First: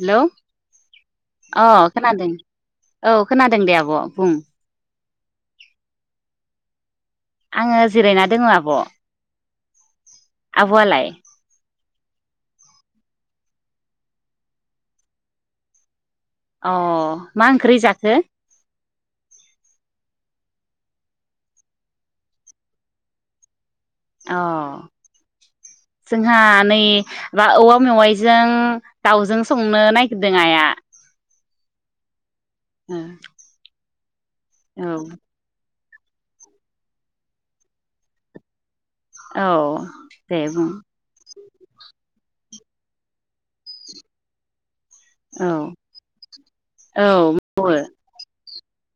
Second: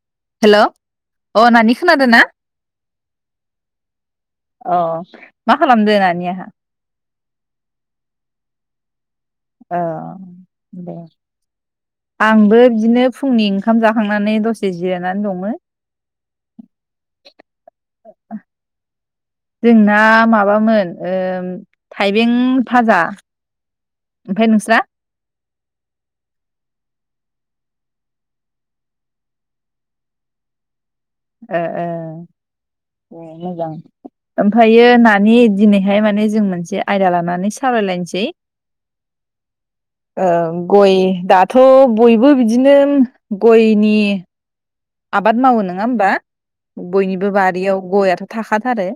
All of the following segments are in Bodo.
हेलौ हेल' अ नानि खोनादो ना औ खोनादों दे आब' बुं अ मा खालामदो नानिया आङो जिरायना दोङो आब' अ दे आब'वालाय आंबो बिदिनो फुंनि ओंखाम जाखांनानै दसे जिरायनानै दङ अ मा ओंख्रि जाखो? जोंना माबामोन थाइबें भाजा अ ओमफ्राय नोंस्रा जोंहा नै बा औवा मेवाइजों दाउजों संनो नागिरदों आइया ओ ओ मोजां ओमफ्रायो औ नानि दिनै बेहाय माने जों मोनसे आयदा लानानै सावरायलायनोसै औ दे औ बुं गय दाथ' बयबो बिदिनो गयनि आबाद औ मावो नङा होमबा औ बयनिबो मावो बारियाव गयाथ' थाखा आ बे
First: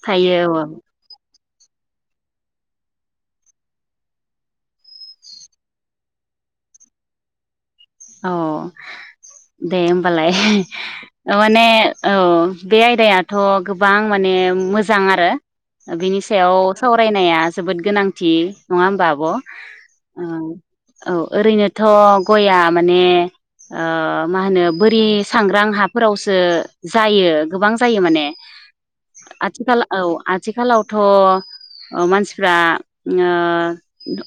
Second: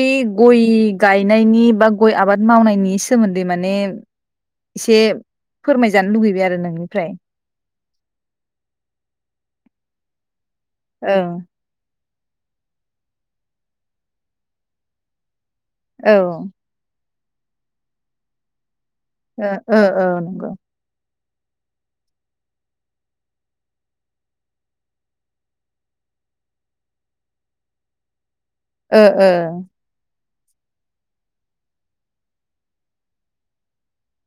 गय थायो औ गाय गायनायनि बा गय आबाद मावनायनि सोमोनदै माने एसे फोरमायजानो लुगैबाय आरो नोंनिफ्राय अ दे होमबालाय ओं माने औ बे आयदायाथ' गोबां माने मोजां आरो औ बिनि सायाव सावराय बायनाया जोबोद गोनांथि नङा होमबा आब' औ ओ ओ ओ नंगौ ओरैनोथ' गइया माने ओ मा होनो बोरि सांग्रां हाफोरावसो जायो गोबां जायो माने ओ ओ आथिखााल औ आथि आथिखालावथ' मानसिफ्रा ओ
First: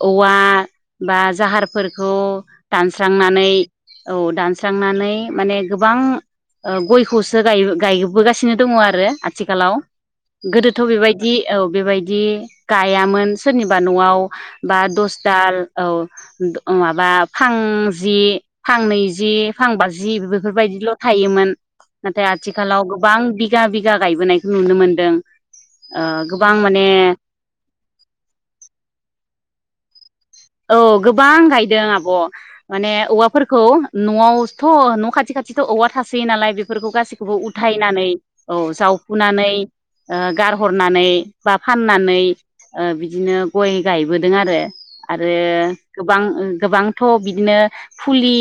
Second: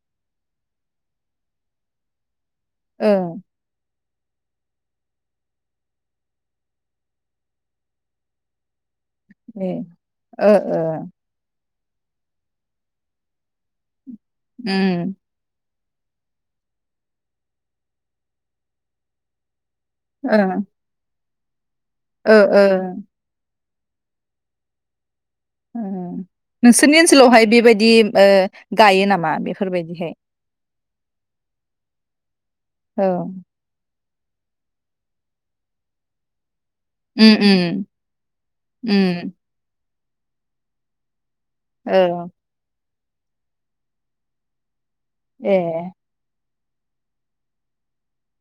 औवा बा जाहारफोरखौ दान ओ थांनानै औ दानस्रांनानै माने गोबां ग इखौसो गायबोगासिनो दङ आरो ए आथिखालाव ओ ओ गोदोथ' बेबायदि औ बेबायदि गायामोन सोरनिबा न'आव बा उम दस दाल औ माबा फां जि फांनैजि फांबाजि ओ बेफोरबायदिल' थायोमोन नाथाय ओ ओ आथिखालाव गोबां दि बिगा बिगा गायबोनायखौ नुनो मोनदों ओम ओ गोबां माने नोंसोरनि ओनसोलावहाय बेबायदि ओ गायो नामा बेफोर बेफोर बायदिहाय औ गोबां गायदों आब' माने औ उम औवाफोरखौ न'वावथ' न' खाथि खाथिथ' औवा थासोयो नालाय बे फोरखौ गासैखौबो उम उथायनानै औ उम जावफुनानै ओ गारहरनानै बा फाननानै औ ओ बिदिनो गय गायबोदों आरो आरो ए गोबां ओ गोबांथ' बिदिनो फुलि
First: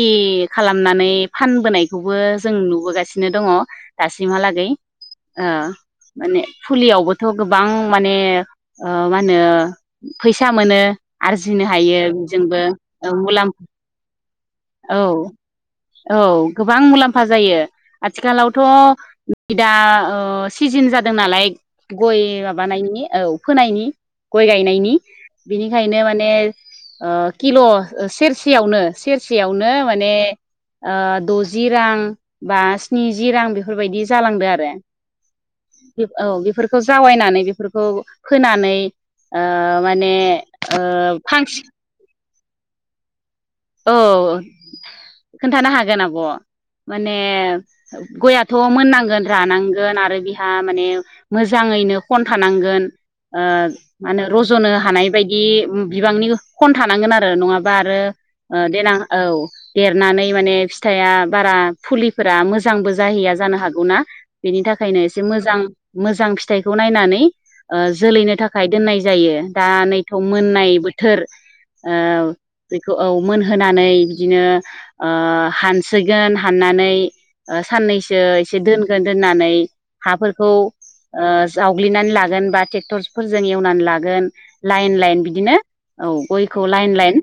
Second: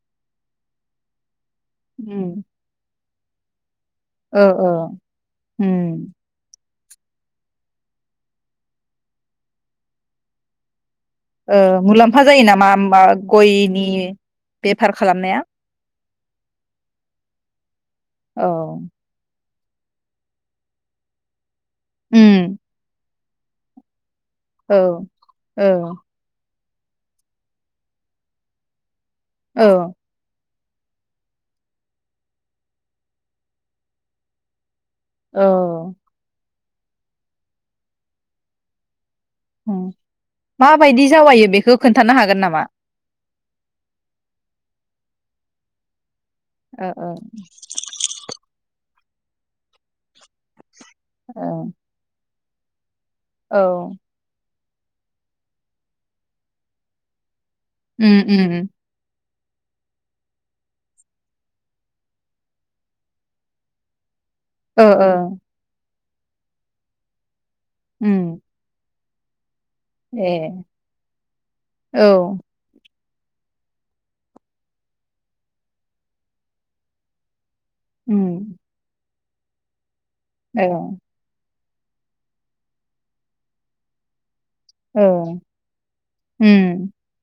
खालामनानै फानबोनायखौबो उम जों नुबोगासि नो दङ'। ओ दासिमहालागै ओ ओ उम माने फुलियावबोथ' गोबां माने ओ मा होनो फैसा मोनो। ओ आरजिनो हायो मुलाम्फा जायो बेजोंबो नामा ओमबा औ मुलाम्फा गयनि बेफार औ खालामनाया औ गोबां मुलाम्फा जायो। औ आथिखालावथ' बिदा ओ सिजेन जादो नालाय गय उम माबानायनि औ फोनायनि गय औ गायनायनि औ बिनिखायनो माने ओ किल' सेरसेयावनो सेर सेयावनो औ माने ओ द'जि रां बा स्निजि रां बेफोरबायदि जालांदो आरो औ [unintelligible] औ बेफोर खौ जावायनानै बेफोरखौ फोनानै ओ [unintelligible] माने ओ माबायदि जावायो फांस बेखो खोनथानो हागोन नामा? मा औ खोनथानो हागोन आब' ओ ओ माने गयाथ' मोननां गोन रानांगोन आरो बिहा माने मोजाङैनो खन थानांगोन ओ मानो रज रज'नो हानाय बायदि बिबांनि खन थानांगोन आरो नङाबा बारो उम उम ओ देनां औ देरनानै माने फिथाइया बारा फुलिफोरा मोजांबो जाहैया जानो हागौना बेनि ओ थाखायनो ओ एसे मोजां मोजां फिथाइखौ नायनानै उम जोलैनो थाखाय दोननाय जायो दा नैथ' ए मोननाय बोथोर ओ औ बेखौ औ मोनहोनानै बिदिनो ओ हानसिगोन हाननानै साननैसो उम एसे दोनगोन दोननानै हाफोरखौ औ जावग्लिनानै लागोन बा ट्रेक्टरफोरजों एवनानै लागोन लाइन लाइन औ बिदिनो औ गयखौ उम लाइन लाइन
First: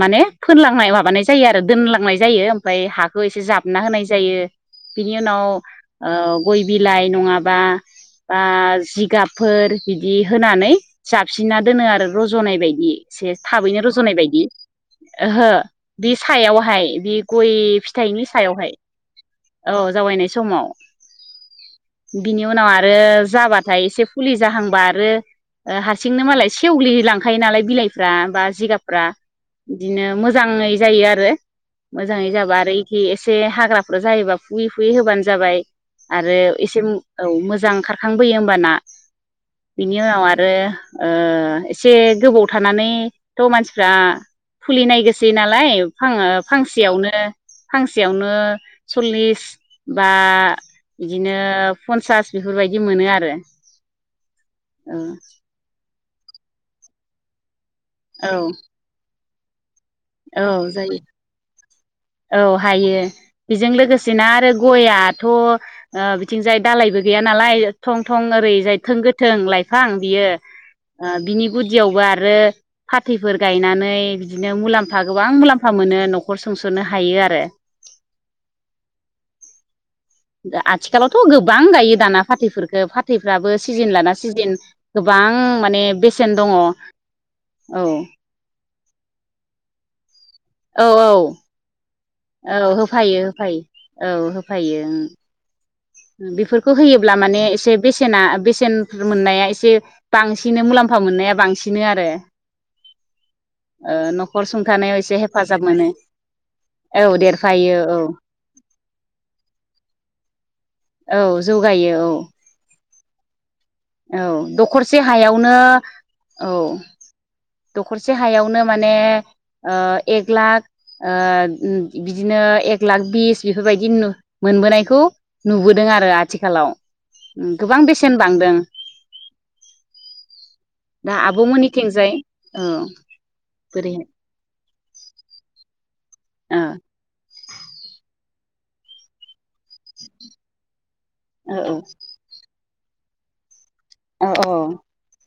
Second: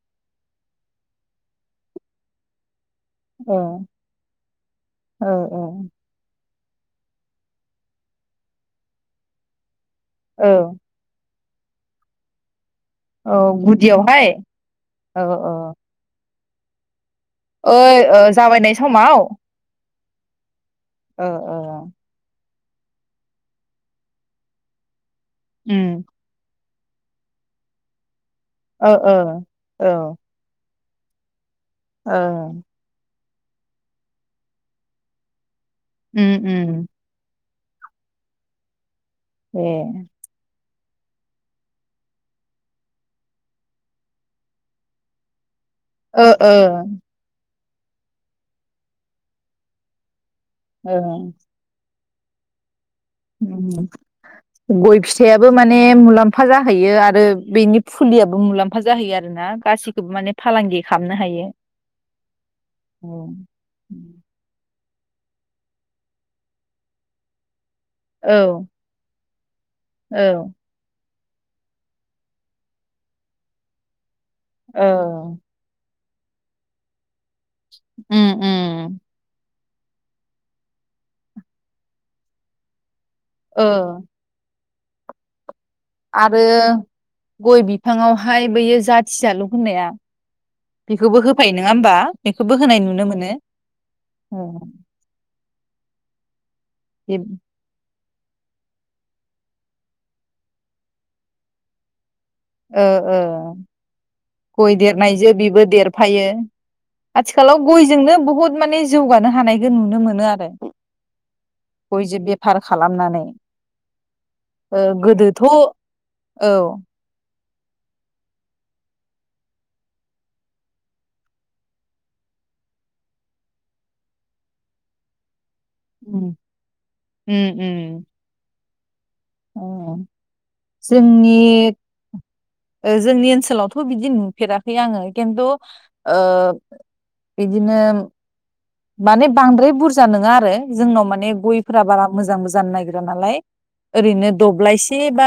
माने फोनलांनाय माबानाय जायो आरो दोनलांनाय जायो ओमफ्राय हा बेखौ एसे औ जाबना होनाय जायो बिनि औ उनाव ओ गइ बिलाइ नङाबा बा जिगाबफोर बिदि होनानै औ जाब सुफिसिना [unintelligible] दोनो आरो रज'नाय बायदि एसे औ थाबैनो रज' नाय गुदियावहाय बायदि औ ओहो औ दिस- सायावहाय बे गय ओइ ओ जावाइनाय समाव जावैनाय समाव ओ ओ बेनि उनाव आरो जाबाथाय एसे फुलि जाहांबा आरो ओ उम हारसिंनो मालाय सेवग्लि लांखायो नालाय बिलाइफ्रा बा जिगाब ओ फ्रा ओ औ बिदिनो मोजाङै जायो आरो ओ मोजाङै जाबा आरो इखि एसे एसे हाग्राफोर जायोबा फुयै फुयै होबानो जाबाय उम आरो एसे उम औ मोजां मोजां खारखांबोयो होमबाना ए बिनि उनाव आरो ओ एसे गोबाव थानानैथ' मानसि फ्रा फुलिनाय गोसै [unintelligible] [unintelligible] ओ ओ फांसेयावनो फांसेयावनो सल्लिस बा बिदिनो फनसास बेफोरबाय औ गइ फिथायाबो माने मुलामफ म्फा जाहैयो आरो बेनि औ फुलियाबो मुलाम्फा जाहैयो आरो [unintelligible] औ जायो औ हायो औ बेजों लोगोसेनो आरो गइ आथ' बिथिंजाय दालायबो गैया नालाय थं थं ओरैजाय थोंगो थों लाइफ फां‌ औ बियो बिनि गुदियावबो आरो फाथैफोर गायनानै बिदिनो औ मुलाम्फा म्फा गोबां मुलाम्फा मोनो न'ख न'खर सुंस'नो हायो आरो ओ - ओ आथिखालावथ' गोबां गायो दाना फाथैफोरफोरखौ फाथ फैफ्राबो ओ सिजेन लाना सिजेन गोबां माने बेसेन आरो दङ औ गय औ बिफाङावहाय बयो जाथि जालु होननाया औ बेखौबो होफायो नङा होमबा बेखौबो औ होनाय नुनो होफायो मोनो होफायो औ ओ होफायो बेफोर होयोब्ला माने एसे बेसे बेसेना बेसेन मोननाया एसे बांसिन मुलाम्फा मोननाया बांसिनो आरो ओ-ओ ओ न'खर गइ सुंथानायाव एसे देरनायजों हेफाजाब बेबो मोनो देरफायो औ आथिखालाव देरफायो औ गयजोंनो बहुद माने जौगानो हानायखौ नुनो मोनो आरो औ जौगायो औ लामनानै औ दखरसे हायावनो औ दखरसे हायावनो माने एक लाख ओ बिदिनो एक लाख बिस बेफोरबायदि मोनबोनायखौ नुबोदों आरो उम आथिखालाव गोबां बेसेन बांदों अ दा जोंनि आब'मोननिथिंजाय औ ओ जोंनि ओनसोलावथ बोरैहाय बिदि नुफेराखै आङो किनतु ओ औ बिदिनो माने बांद्राय बुरजा नोङा आरो जोंनाव मा ने औ गयफोरा बारा मोजांबो जानो नागि रा नालाय ओरैनो औ दब्लायसे बा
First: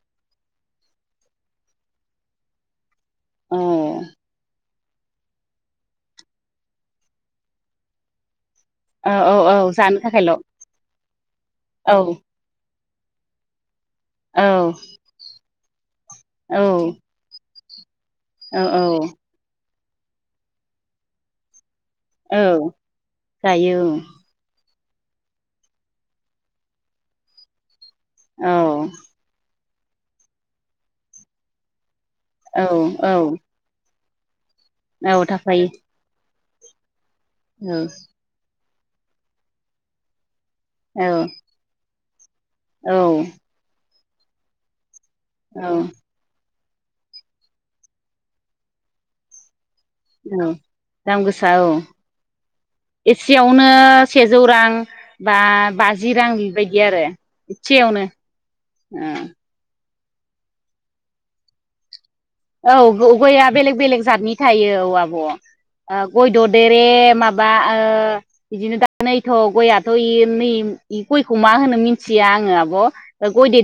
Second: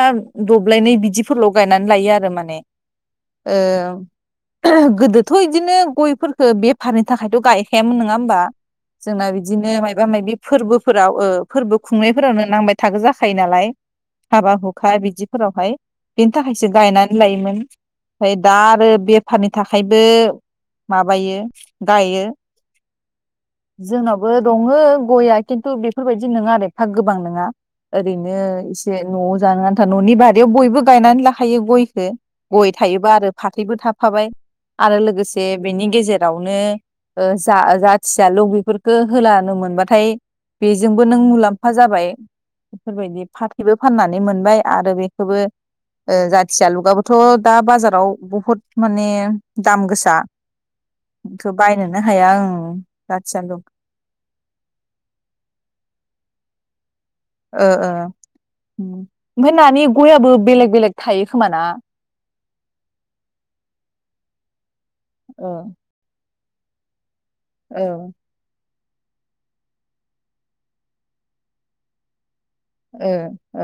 दब्लायनै बिदिफोरल गायनानै लायो आरो माने ए औ गोदोथ इदिनो गयफोरफोरखौ बेफारनि थाखायथ गायखायामोन नोङा होनबा औ जोंना औ औ बिदिनो जानो मायबा थाखायल' मायबि औ फोरबोफोर राव औ फोरबो औ खुंनायफोरावनो नांबाय थागो जाखायो नालाय औ हाबा हुखा बिदिफोरावहाय बेनि औ थाखायसो गायनानै लायोमोन ओमफ्राय दा औ आरो बेफारनि थाखा खायबो माबायो गायो औ जायो जोंनावाबो द दङो गया खिन्थु बेफोरबायदि नङा आरो एफा गोबां नोङा ओरैनो औ इसे नवाव जानो आन था न'नि बारियाव बयबो गायनानै लाखायो गयखो औ गय थायोबा औ आरो फाथैबो थाब फाबाय आरो औ लोगोसे थाफायो बेनि गेजेराव [unintelligible] ओ जा औ जाथियाल' बेफोर खौ होलानो मोनबाथाय बेजोंबो औ नों मुलाम्फा जाबाय बेफोरबायदि औ फाथैबो फाननानै मोनबाय आरो बे खौबो औ खाथियालुगाबोथ' दा बाजाराव बुहुद माने दाम गोसा औ दाम गोसा बेखौ औ बायनोनो ओं जाथि जालु एसेयावनो सेजौ रां बा बाजि रां बिबायदि आरो ओ ओ एसेयावनो ओमफ्राय नानि गयाबो बेलेग बेलेग थायो खोमा ना औ गयआ बेलेग बेलेग जातनि थायो औ आब' औ गय ओ ददेरे माबा बा ओ बिदिनो नैथ' गययाथ' नै गयखौ मा होनो मिथिया आङो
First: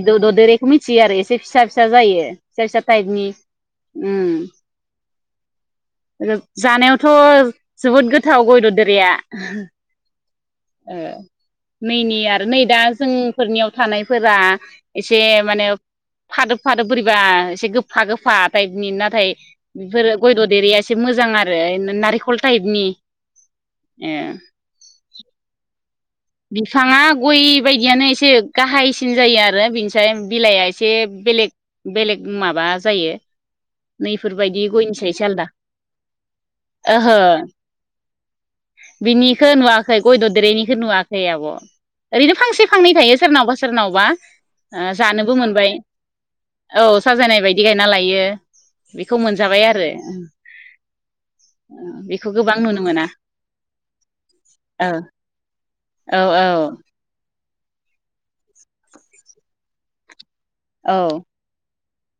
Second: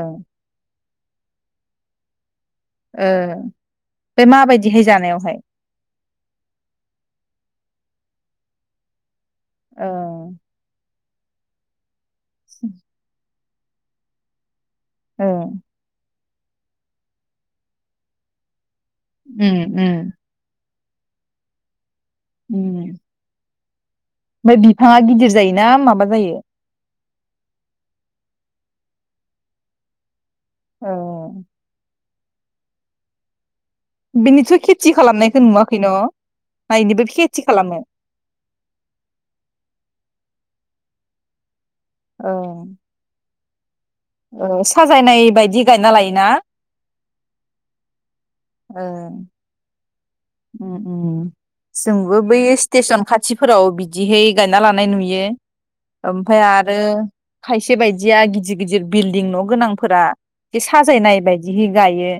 ओ ददेरेखौ मिथि मिथियो आरो एसे फिसा फिसा जायो फिसा फिसा ताईबनि ओ बे माबायदिहाय जानायावहाय जानायावथ' जोबोद गोथाव गय ददेरेया अ ओ नैनि आरो नै दा जों फोरनियाव थानायफोरा एसे ओ उम माने फादोब फादोब बोरैबा एसे गोफा गोफा थाय बिनि नाथाय उम बिफोरो गय द'देरे या‌ एसे एसे मोजां आरो नार खलटाइबनि उम ओमफ्राय बिफाङा गिदिर जायोना माबा जायो बिफाङा गय बायदियानो एसे गाहायसिन जायो आरो बेनिसाय बिलाइआ ओ एसे बेलेग बेलेग माबा जायो बिनिथ' नैफोरबायदि खेथि गयनिसाय एसे खालामनायखौ आलदा नुवाखै न नोबो ओहो खेथि खालामो बिनिखौ नुवाखै गय ददेरेनिखौ नुयाखै खै आब' ओरैनो फांसे फांनै थायो सोरनावबा सोरनावबा औ ओ साजायनाय बायदि गायना लायोना साजायानाय बायदि गायना लायो ओ बेखौ मोनजाबाय आरो जोंबो बेखौ बै गोबां नुनो स्टेसन मोना खाथिफोराव बिदिहै गायना लानाय औ नुयो औ ओमफ्राय औ आरो खायसे बायदिया गिदिर गिदिर बिल्डिं न' गोनांफोरा बे औ साजायनाय बायदि गायो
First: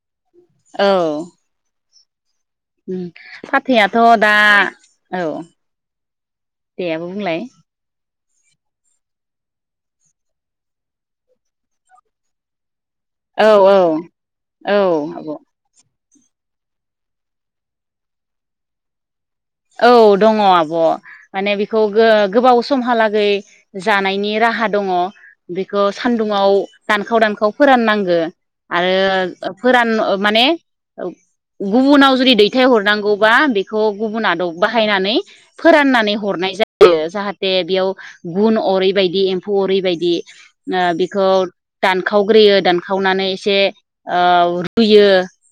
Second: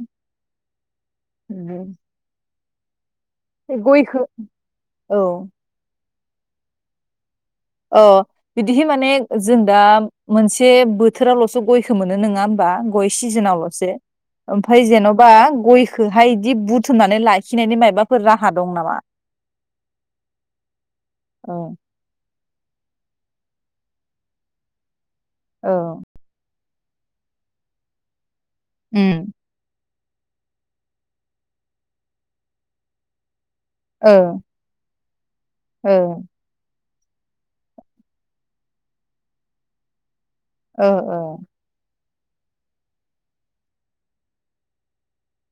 औ उम फाथैआथ' गयखो दा औ दे आब' बुंलाय अ बिदिहै माने जों दा मोनसे बोथोरावल'सो गयखौ मोनो नङा हबा गय औ औ सिजेनावल'सो औ ओमफ्राय जेनेबा आब' गयखौ खौहाय बिदि बुथुमनानै लाखिनायनि मायाबाफोर राहा दं नामा औ दङ आब' माने औ बेखौ गो गोबाव समहालागै जानायनि राहा दङ' बेखौ औ सानदुङाव दानखाव दानखाव फोराननांगो उम आरो फोरान माने गुबुनाव जुदि दैथाय हरनांगौबा बेखो ओ गुना [unintelligible] बाहायनानै ओ फोराननानै हरनाय जायो जाहाथे बेयाव गुन अरै बदि एमफौ अरै बायदि ओ बिखौ दान खावग्रोयो दानखावनानै इसे ओ रुयो।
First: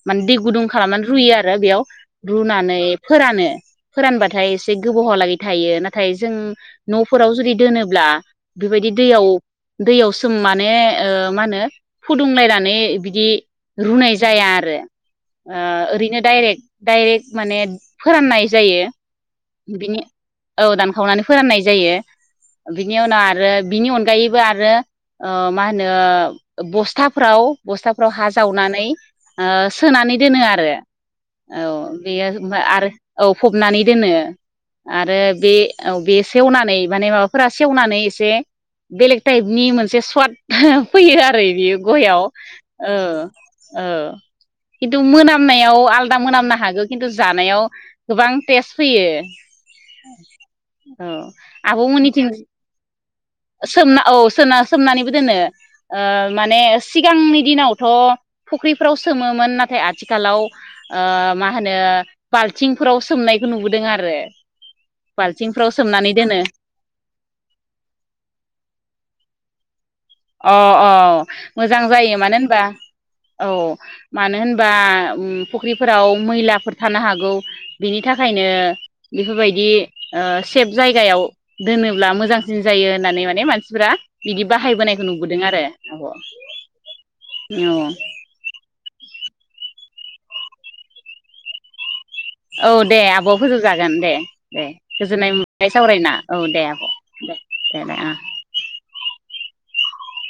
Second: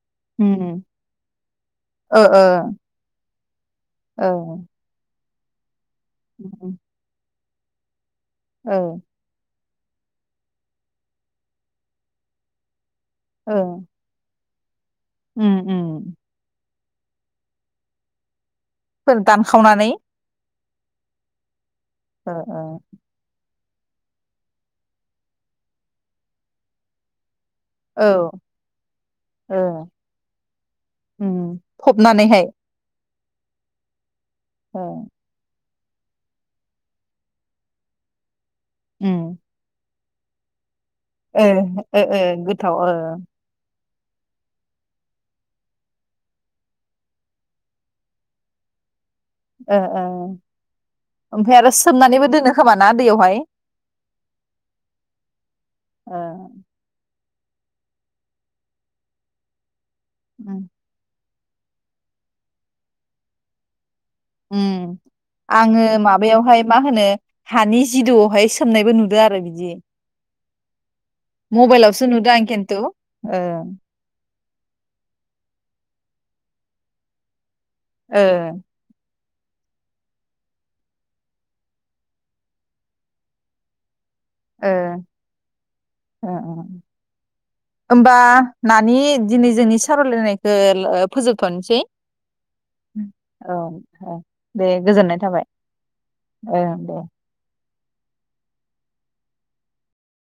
माने दै उम गुदुं खालामनानै रुयो आरो बेयाव ओ ओ रुनानै फोरानो ओ फोरानबाथाय इसे गोबावहा लागै थायो ना थाय जों न'फोराव जुदि दोनोब्ला ओ बिबादि दैयाव दैयाव सोम माने ओ माहोनो फुदुंलायनानै बि दि ओ रुनाय जाया रो उम ओ उम ओरैनो डाइरेक्ट डाइरेक्ट माने फोराननाय जायो खावनानै बिनि औ दानखावनानै फोराननाय जा जायो ओ बिनि उनाव आरो बिनि अनगायैबो आरो ओ माहोनो बस्थाफोराव औ बस्थाफ्राव हा जावनानै ओ सोनानै दोनो आरो उम औ बेयो फबनानैहाय [unintelligible] आरो औ फ'बनानै दोनो। ओ आरो बे औ बे सेवनानै माने माबाफोरा सेवनानै एसे ओ बेलेग टाइपनि मोनसे स [unintelligible] फैयो आरो ओ बियो ओ गयाव गोथाव ओ औ औ किनतु मोनामनायाव आलदा मोनामनो हागौ किनतु जानायाव गोबां टेस्ट फैयो। औ ओ ओ ओमफ्राय आरो सोमनानैबो आब'मोननिथिं दोनो खोमा ना दैयावहाय सोमना औ सोमना सोमनानैबो दोनो ओ माने सिगांनि दिनावथ' फुख्रिफ्राव सोमोमो ना थाय आथिखालाव ओ मा मा होनो बाल्थिंफोराव सोमनायखौ नुबोदों आरो उम बाल्थिंफ्राव आङो सोमनानै दोनो माबायावहाय मा होनो हानि जिदौआवहाय सोमनायबो नुदो आरो बिदि अ अ मोजां मबाइलावसो जायो नुदों मानो आं होनबा खिन्थु ओ औ मानो होन बा उम फुख्रिफोराव मैलाफोर थानो हागौ बिनि ओ थाखायनो बेफोरबायदि ओ सेफ जायगायाव दोनोब्ला मोजांसिन जायो होननानै माने मानसिफोरा बिदि ओ बाहायबोनाय नुदों आरो आब ओ औ दे दिनै जोंनि सावरायलायनायखौ फोजोबथनोसै औ दे आब फोजोबजागोन दे दे गोजोननाय मोननाय सावरायना औ दे आब दे दे दे ओ